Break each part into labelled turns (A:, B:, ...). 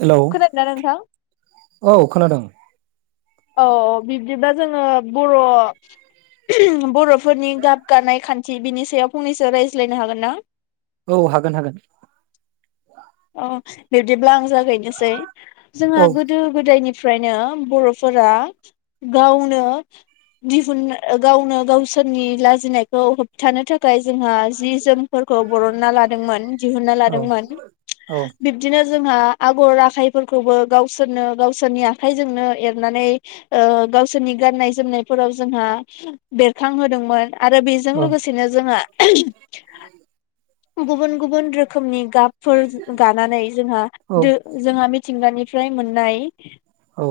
A: Hello!
B: खोनादोंना नोंथां
A: औ खोनादों।
B: औ बिब्दिबा जोङो बर' बर'फोरनि गाब गानाय खान्थि बिनि सायाव फंनैसो रायज्लायनो हागोन ना?
A: औ हागोन हागोन।
B: अ बिब्दिब्ला आं जागायनोसै। जोंहा
A: औ
B: गोदो गोदायनि निफ्रायनो बर'फोरा गावनो दिहुन गावनो गावसोरनि लाजिनायखौ होबथानो थाखाय जोंहा जि जोमफोरखौ बरनना लादोंमोन, दिहुनना
A: औ
B: लादोंमोन।
A: औ
B: बिबदिनो जोंहा आगर आखाइफोरखौबो गावसोरनो गावसोरनि आखाइजोंनो एरनानै ओ गावसोरनि गाननाय जोमनायफोराव जोंहा बेरखांहोदोंमोन। आरो बेजों
A: औ
B: लोगोसेनो जोङो गुबुन गुबुन रोखोमनि गाबफोर गानानै जोंहा
A: औ
B: दो जोंहा मि थिंगानिफ्राय मोननाय
A: औ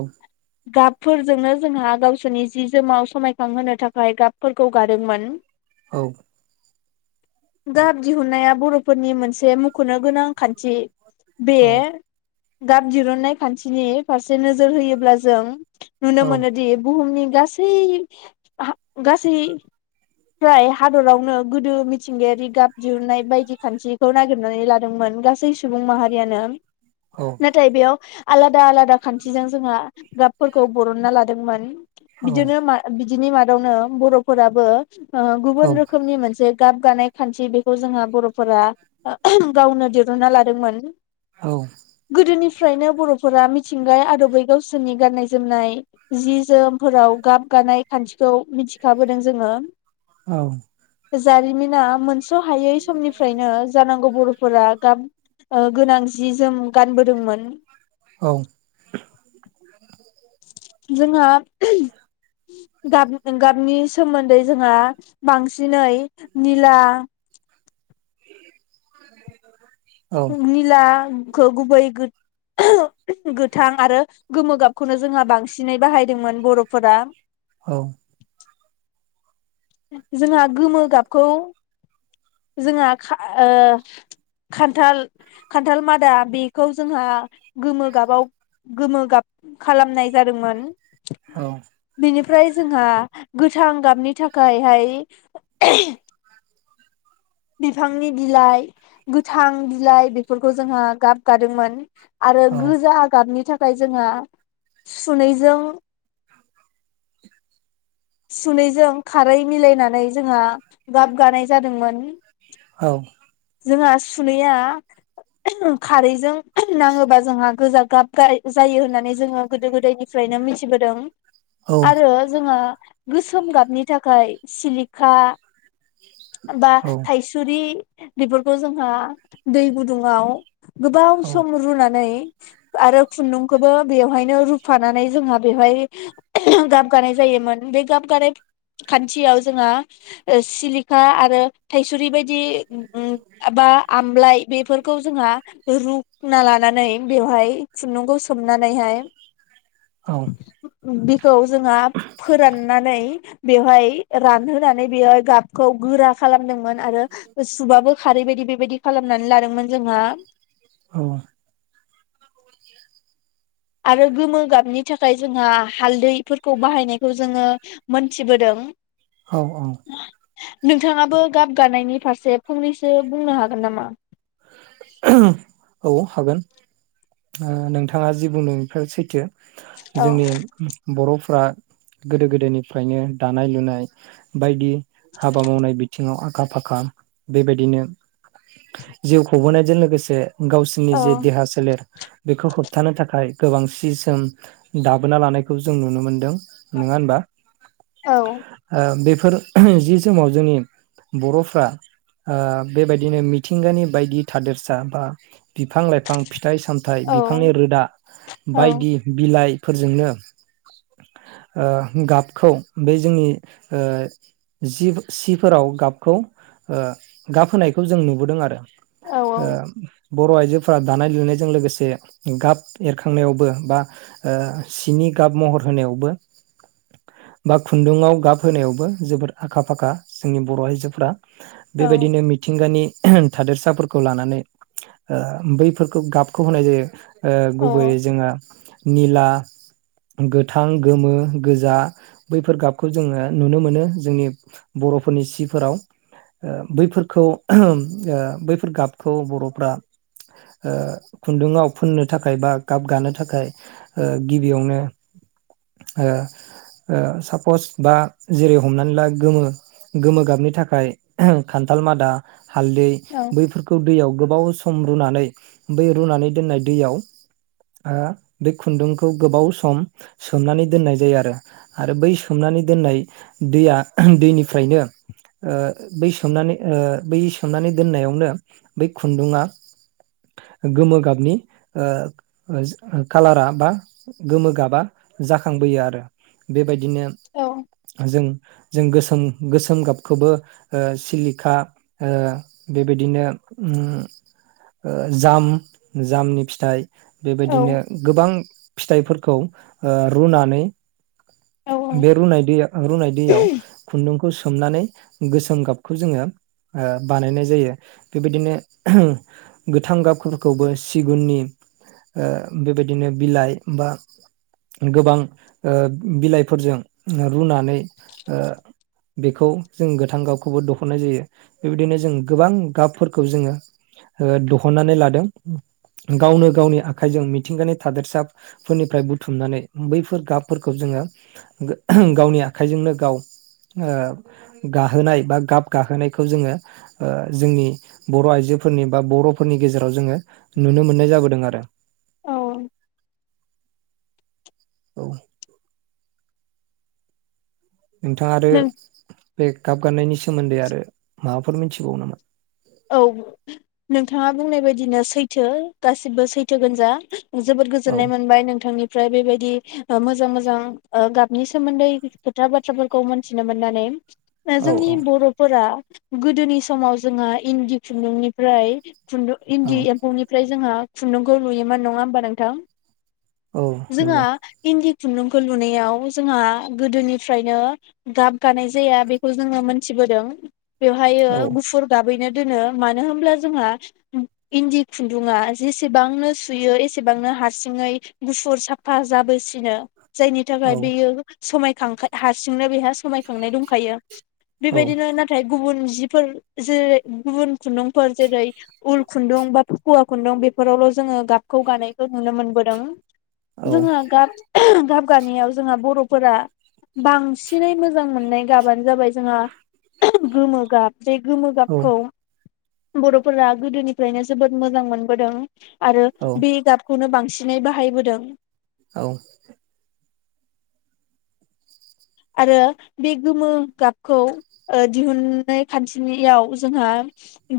B: गाबफोरजोंनो जोंहा गावसोरनि जि जोमाव समायखांहोनो थाखाय गाबफोरखौ गादोंमोन
A: औ
B: गाब दिहुननाया बर'फोरनि मोनसे मुंख'नो गो खानथि बे
A: औ
B: गाब दिरुननाय खान्थिनि फारसे नोजोर होयोब्ला जों नुनो
A: औ औ
B: मोनोदि बुहुमनि गासै गासै फ्राय हादरावनो गोदो मिथिंगायारि गाब दिहुननाय बायदि खान्थिखौ नागिरनानै लादोंमोन गासै सुबुं माहारियानो नाथाय बेयाव आलादा आलादा खान्थिजों जोंहा गाबफोरखौ बरनना लादोंमोन बिदिनो मा बि बिनि मादावनो बर'फोराबो ओ गुबुन रोखोमनि मोनसे गाब गानाय खान्थि बेखौ जोंहा बर'फोरा गावनो दुना लादोंमोन
A: औ
B: फ्रायनो बर'फोरा मिथिंगा आदबै गावसोरनि गाननाय जोमनाय जि जोमफोराव गाब गानाय खान्थिखौ मिथिखाबोदों जोङो
A: औ
B: जारिमिना मोनस सहायै समनिफ्रायनो जानांगौ बर'फोरा गाब ओ गोनां जि जोम गानबोदोंमोन
A: औ
B: जोंहा गाब गाबनि सोमोन्दै जोंहा बांसिनै। निला।
A: [inaudible]
B: निला। खौ गुबै गोथां आरो गोमो गाबखौनो जोंहा बांसिनै बाहायदोंमोन बर'फोरा।
A: औ।
B: जोंहा गोमो गाबखौ। जोंहा खान्थाल खान्थाल मादा बेखौ जोंहा गोमो गाबाव गोमो गाब खालामनाय जादोंमोन।
A: औ।
B: फ्राय जोंहा गोथां गाबनि थाखायहाय। बिफांनि बिलाइ गोथां बिलाइ बेफोरखौ जोंहा गाब गादोंमोन। आरो
A: औ
B: गोजा गाबनि थाखाय। ओमफ्राय जोंहा सुनैजों। सुनैजों खारै मिलायनानै जोंहा गाब गानाय जादोंमोन।
A: औ।
B: जोंहा सुनैया खारैजों नाङोबा जोंहा गोजा गाब जायो होननानै जोङो गोदो गोदायनिफ्रायनो मिथिबोदों। आरो जोंहा। गोसोम गाबनि थाखाय सिलिखा। बा थाइसुरि। बेफोरखौ जोंहा दै गुदुङाव। गोबाव सम रुनानै। आरो खुन्दुंखौबो बेवहायनो रुफानानै जोंहा बेवहाय गाबगानाय जायोमोन बे गाबगानाय खान्थियाव जोंहा सिलिखा आरो थायसुरि बायदि बा खुना लानानै बेवहाय खुन्दुंखौ सोमनानैहाय [inaudible] बे। खौ जोहा फोराननानै बेवहाय रानहोनानै बेवहाय गाबखौ गोरा खालामदोंमोन आरो। सुबाबो खारै बायदि बेबायदि खालामनानै लादोंमोन जोंहा।
A: औ
B: आरो गोमो गाबनि थाखाय जोंहा हालदैफोरखौ बाहायनायखौ जोङो मोनथिबोदों।
A: औ औ।
B: नोंथाङाबो गाब गानायनि फारसे फंनैसो बुंनो हागोन नामा।
A: औ हागोन। नोंथाङा जि बुंदों बेफोर सैथो।
B: औ
A: जोंनि बर'फ्रा। गोदो गोदायनिफ्रायनो दानाय लुनाय बायदि। हाबा मावनाय बिथिङाव आ। आखा फाखा बेबायदिनो जिउ गबोनायजों लोगोसे गावसिनि
B: औ
A: जे देहा सोलेर बेखौ होबथानो थाखाय गोबां सि जोम दाबोना लानायखौ जों नुनो मोनदों नोंङा होनबा?
B: औ
A: ओ बे फोर जि समाव जोंनि बरफ्रा आ बेबायदिनो मिथिंगानि बायदि थादेरसा बा बिफां लाइफां फि थाइ सामथाइ
B: औ
A: बिफांनि रोदा
B: औ
A: बायदि बिलाइ फोरजोंनो ओ गाबखौ बे जोंनि ओ जि सिफोराव गाबखौ ओ गाब होनायखौ जों नुबोदों आरो
B: औ
A: ओ बर आइजोफोरा दानाय लुनायजों लोगोसे गाब एरखांनायावबो बा ओ सिनि गाब महर होनायावबो बा खुन्दुंङाव गाब होनायावबो जोबोर आखा फाखा जोंनि बर' आइजोफ्रा
B: औ
A: बेबायदिनो मिथिंगानि थादेरसाफोर खौ लानानै ओ बैफोरखौ गाबखौ होनाय जायो ओ गुबैयै जोङा निला गोथां गोमो गोजा बैफोर गाबखौ जोङो नुनो मोनो जोंनि बरफोरनि सिफोराव ओ बैफोरखौ ओ बै फोर गाबखौ बरफ्रा ओ खुन्दुंङाव फुननो थाखाय बा गाब गानो थाखाय ओ गिबियावनो ओ ओ सापस बा जेरै हमनानै ला गोमो गोमो गाबनि थाखाय खान्थाल मादा हालदै
B: औ
A: बैफोरखौ दैयाव गोबाव स सम रुनानै बै रुनानै दोननाय दैयाव आ बे खुन्दुंखौ गोबाव सम सोमनानै दोननाय जायो आरो आरो बै सोमनानै दोननाय दैया दैनिफ्रायनो ओ बै सोमनानै ओ बै सोमनानै दोननायाव नो बै खुन्दुंया गोमो गाबनि ओ ओ ओ खालारा बा गोमो गाबा जाखां बोयो आरो बेबाय दिनो जों जों गोसोम गोसोम गाबखौबो ओ सिलिखा ओ बेबायदिनो उम ओ जाम जामनि फिथाइ
B: औ
A: बेबायदिनो गोबां फिथाइफोरखौ ओ रुनानै
B: औ
A: बे रुनाय दैया रुनाय दैयाव खुन्दुं खौ सोमनानै गोसोम गाबखौ ओ जोङो बानायनाय जायो बेबायदिनो गोथां गाबफोरखौबो सिगुननि ओ बेबायदिनो बिलाइ बा गोबां ओ बिलाइ फोरजों ओ रुनानै ओ बेखौ जों गोथां गाबखौबो दहननाय जायो बेबायदिनो जों गोबां गाबफोरखौ जोङो ओ दहननानै लादों गावनो गावनि आखाइजों मिथिंगानि थादेरसाफोरनिफ्राय बुथुमनानै बैफोर गाबफोरखौ जोङो गो गावनि आखाइजोंनो गाव ओ गाहोनाय बा गाब गाहोनायखौ जोंङो ओ जोंनि बर आइजोफोरनि बा बरफोरनि गेजेराव जोङो नुनो मोननाय जाबोदों आरो
B: औ
A: औ नोंथाङा आरो
B: नों
A: बे गाब [unintelligible] सोमोन्दै आरो माबाफोर मिथिबावो नामा?
B: औ नोंथाङा बुंनाय बायदिनो सैथो गासिबो सैथोगोनजा जोबोद
A: औ
B: गोजोन्नाय मोनबाय नोंथांनि ओमफ्राय बेबायदि ओ मोजां मोजां ओ गाबनि सोमोन्दै खोथा बाथ्राफोरखौ मिथिनो मोननानै दा
A: औ औ
B: जोंनि बर'फोरा गोदोनि समाव जोंहा इन्दि खुन्दुंनिफ्राय खुन्दुं
A: औ
B: इन्दि एम्फौनिफ्राय जोंङो खुन्दुंखौ लुयोमोन नङा होमबा नोंथां?
A: औ
B: जोंहा
A: नंगौ
B: इन्दि खुन्दुंखौ लुनायाव जोंहा गोदोनिफ्रायनो गाब गानाय जाया बेखौ जोङो मोनथिबोदों। बेवहायो
A: औ
B: गुफुर गाब बैनो दोनो मानो होमब्ला जोंहा इन्दि खुन्दुङा जेसेबांनो सुयो एसेबांनो हारसिङै गुफुर साफा जाबोसिनो। जायनि थाखाय
A: औ
B: बेयो समायखांखाय हारसिंनो बेहा समायखांनाय दंखायो।
A: औ
B: बेबायदिनो नाथाय गुबुन जिफोर जेरै गुबुन खुन्दुंफोर जेरै उल खुन्दुं बा फखुवा खुन्दुं बेफोरावल' जोङो गाबखौ गानायखौ नुनो मोनबोदों। जोहा गाब गाब गानायाव जोंहा बर'फोरा बांसिनै मोजां मोननाय गाबानो जाबाय जोंहा गोमो गाब बे गोमो
A: औ
B: खौ बर'फोरा गोदोनिफ्रायनो जोबोद मोजां मोनबोदों आरो
A: औ
B: बे गाब खौनो बांसिनै बाहायबोदों।
A: औ।
B: आरो बे गोमो गाबखौ ओ दिहुननाय खान्थिनियाव जोंहा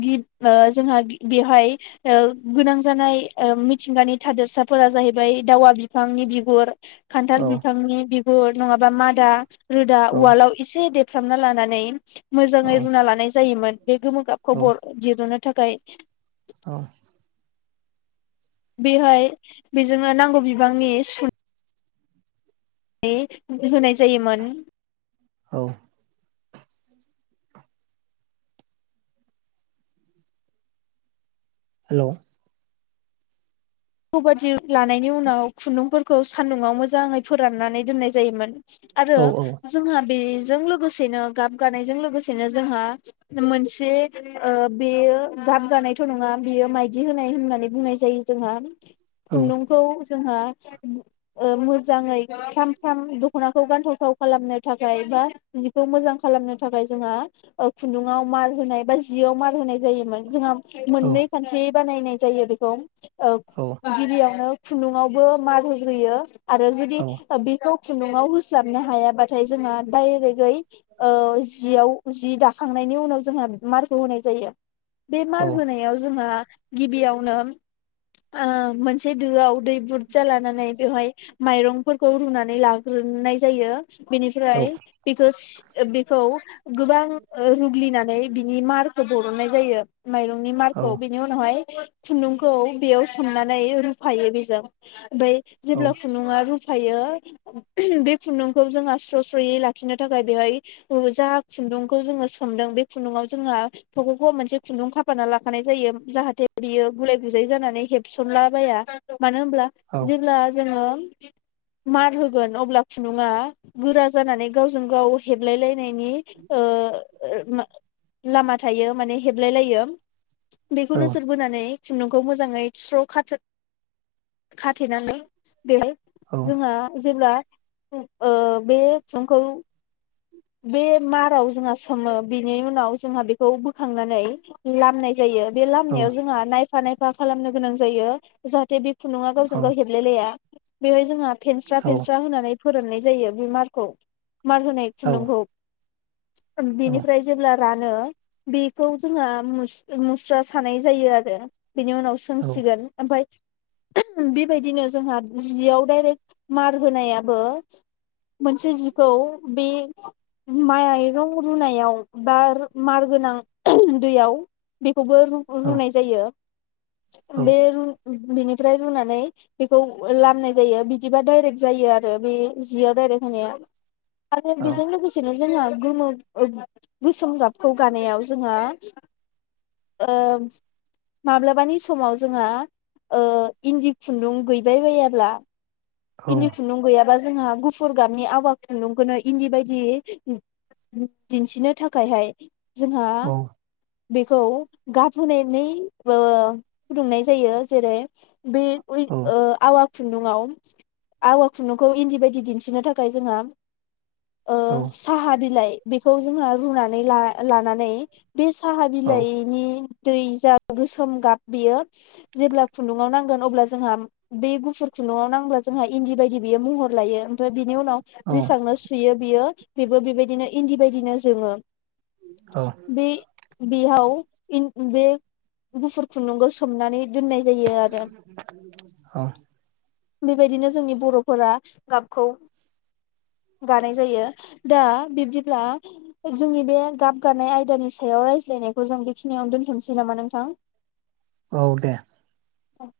B: गिब ओ जोंहा बेवहाय ओ गोनां जानाय ओ मिथिंगानि थादोरसाफोरा जाहैबाय दावा बिफांनि बिगुर खान्थाल बिफांनि बि गुर नङाबा मादा रोदा उवालाव एसे दे फ्रामना लानानै
A: औ
B: मोजाङै रुना लानाय जायोमोन बे गोमो गाबखौ
A: औ
B: बर' दिरुनो थाखाय।
A: औ।
B: बेहाय बेजोंनो नांगौ बिबांनि सु नै होनाय जायोमोन।
A: औ। हेल'।
B: [unintelligible] लानायनि उनाव खुन्दुंफोरखौ सान्दुंङाव मोजाङै फोराननानै दोननाय जायोमोन आरो
A: औ औ
B: जोंहा बे जों लोगोसेनो गाब गानायजों लोगोसेनो जोंहा मोनसे ओ बेयो गाब गानायथ' नङा बेयो माइदि होनाय होननानै बुंनाय जायो जोंहा
A: औ
B: खुन्दुंखौ जोंहा मोजाङै थाम थाम दख'नाखौ गानथावथाव खालामनो थाखाय बा जिखौ मोजां खालामनो थाखाय जोंहा ओ खुन्दुाव मार होनाय बा जियाव मार होनाय जायोमोन जोंहा
A: औ
B: मोननै खानसे बानायनाय जायो बेखौ ओ
A: औ
B: गिबियावनो खुन्दुंङावबो मार होग्रोयो। आरो जुदि
A: औ
B: बेखौ खुन्दुंआव होस्लाबनो हायाबा [unintelligible] जोंहा दायरेकहै ओ जियाव जि दाखांनायनि उनाव जोंहा मारखौ होनाय जायो। बे मार
A: औ
B: होनोनायाव जोंहा गिबियावनो ओ मोनसे दोआव दै बुरजा लानानै बेवहाय माइरंफोरखौ रुनानै लाग्रोनाय जायो
A: औ
B: बेनिफ्राय बेखौ बेखौ गोबां रुग्लिनानै बिनि मारखौ बरननाय जायो। माइरंनि
A: औ
B: मारखौ बिनि उनावहाय खुन्दुंखौ बेयाव थुननानै रुफायो बेजों ओमफ्राय
A: औ
B: जेब्ला खुन्दुङा रु थायो बे खुन्दुंखौ जोंहा स्र स्रहै लाखिनो थाखाय बेहाय जा खुन्दुंखौ जोंओ सोमदोन बे खुन्दुंआव जोंहा थखख मोनसे खुन्दुं खाफाना लानाय जायो जाहाथे बेयो गुलाय गुजाय जानानै हेब सोमलाबाया मानो होमब्ला
A: औ
B: जेब्ला जोङो मार होगोन अब्ला खुन्दुङा गोरा जानानै गावजों गाव हेबलायलाय नायनि ओ लामा थायो माने हेबलाय लायो बेखौ नोजोर बोनानै खुन्दुंखौ मोजाङै स्र' खाथोब खाथेनानै बेहाय
A: औ
B: जोंहा जेब्ला ओ बे खुन्दुंखौ बे माराव जोंहा सोमो बेनि उनाव जोंहा बेखौ बोखांनानै लामनाय जायो बे लामायाव जोंहा नाय फा नायफा खालामनो गोनां जायो जाहाथे बे खुन्दुंआ
A: औ
B: गावजों गाव हेबलायलाया बेवहाय जोंहा फेनस्रा फेनस्रा होनानै फोराननाय जायो बे मारखौ मार
A: औ
B: खुन्दुंखौ बिनिफ्राय जेब्ला रानो बेखौ जोंहा मुस मुस्रा सानाय जायो आरो बिनि उनाव सोंसिगोन ओमफाय बेबायदिनो जोंहा जियाव डायरेक्ट मार होनायाबो मोनसे जिखौ बे माइरं रुनायाव बा मार गोनां दैयाव बे खौबो रुनाय जायो बे रु बिनि फ्राय रुनानै बेखौ लामनाय जायो बिदिबा डाइरेक्ट जायो आरो बे जियाव दडायरेक्ट होनाया बिजों लोगोसेनो जोङो गोमो गोसोम गाबखौ गानायाव जोंहा ओ माब्लाबानि समाव जोंहा ओ इन्दि खुन्दुं गैबाय बायाब्ला इन्दि खुन्दुं गैयाबा जोंहा गुफुर गाबनि आवा खुन्दुंखौनो इन्दि बायदि दिन्थिनो थाखायहाय जोंहा बेखौ गाबहोनायानै ओ फुदुंनाय जायो जेरै बे
A: औ
B: उइ ओ आवा खुन्दुंआव आवा खुन्दुंखौ इन्दि बायदि दिन्थिनो थाखाय जोंहा ओ साहा बिलाइ बेखौ जोङो रुनानै नै ला-लानानै बे साहा बिलाइनि दै जा गोसोम गाब बेयो जेब्ला खुन्दुंआव नांगोन अब्ला जोंहा बे गुफुर खुन्दुंआव नांब्ला जोंहा इन्दि बायदि बियो महर लायो ओमफ्राय बि नि उनाव जिसांनो सुयो बियो बेबो बेबायदिनो इन्दि बायदिनो जोङो बि बिहाव बे गुफुर खुन्दुंखौ सोमनानै दोननाय जायो आरो
A: अ
B: बेबायदिनो जोंनि बर'फोरा गाबखौ गानाय जायो दा बिब्दिब्ला जोंनि बे गाब गानाय आयदानि सायाव रायज्लायनायखौ जों बेखिनियावनो दोनथ'सै नामा नोंथां?
A: औ दे।
B: अ [unintelligible]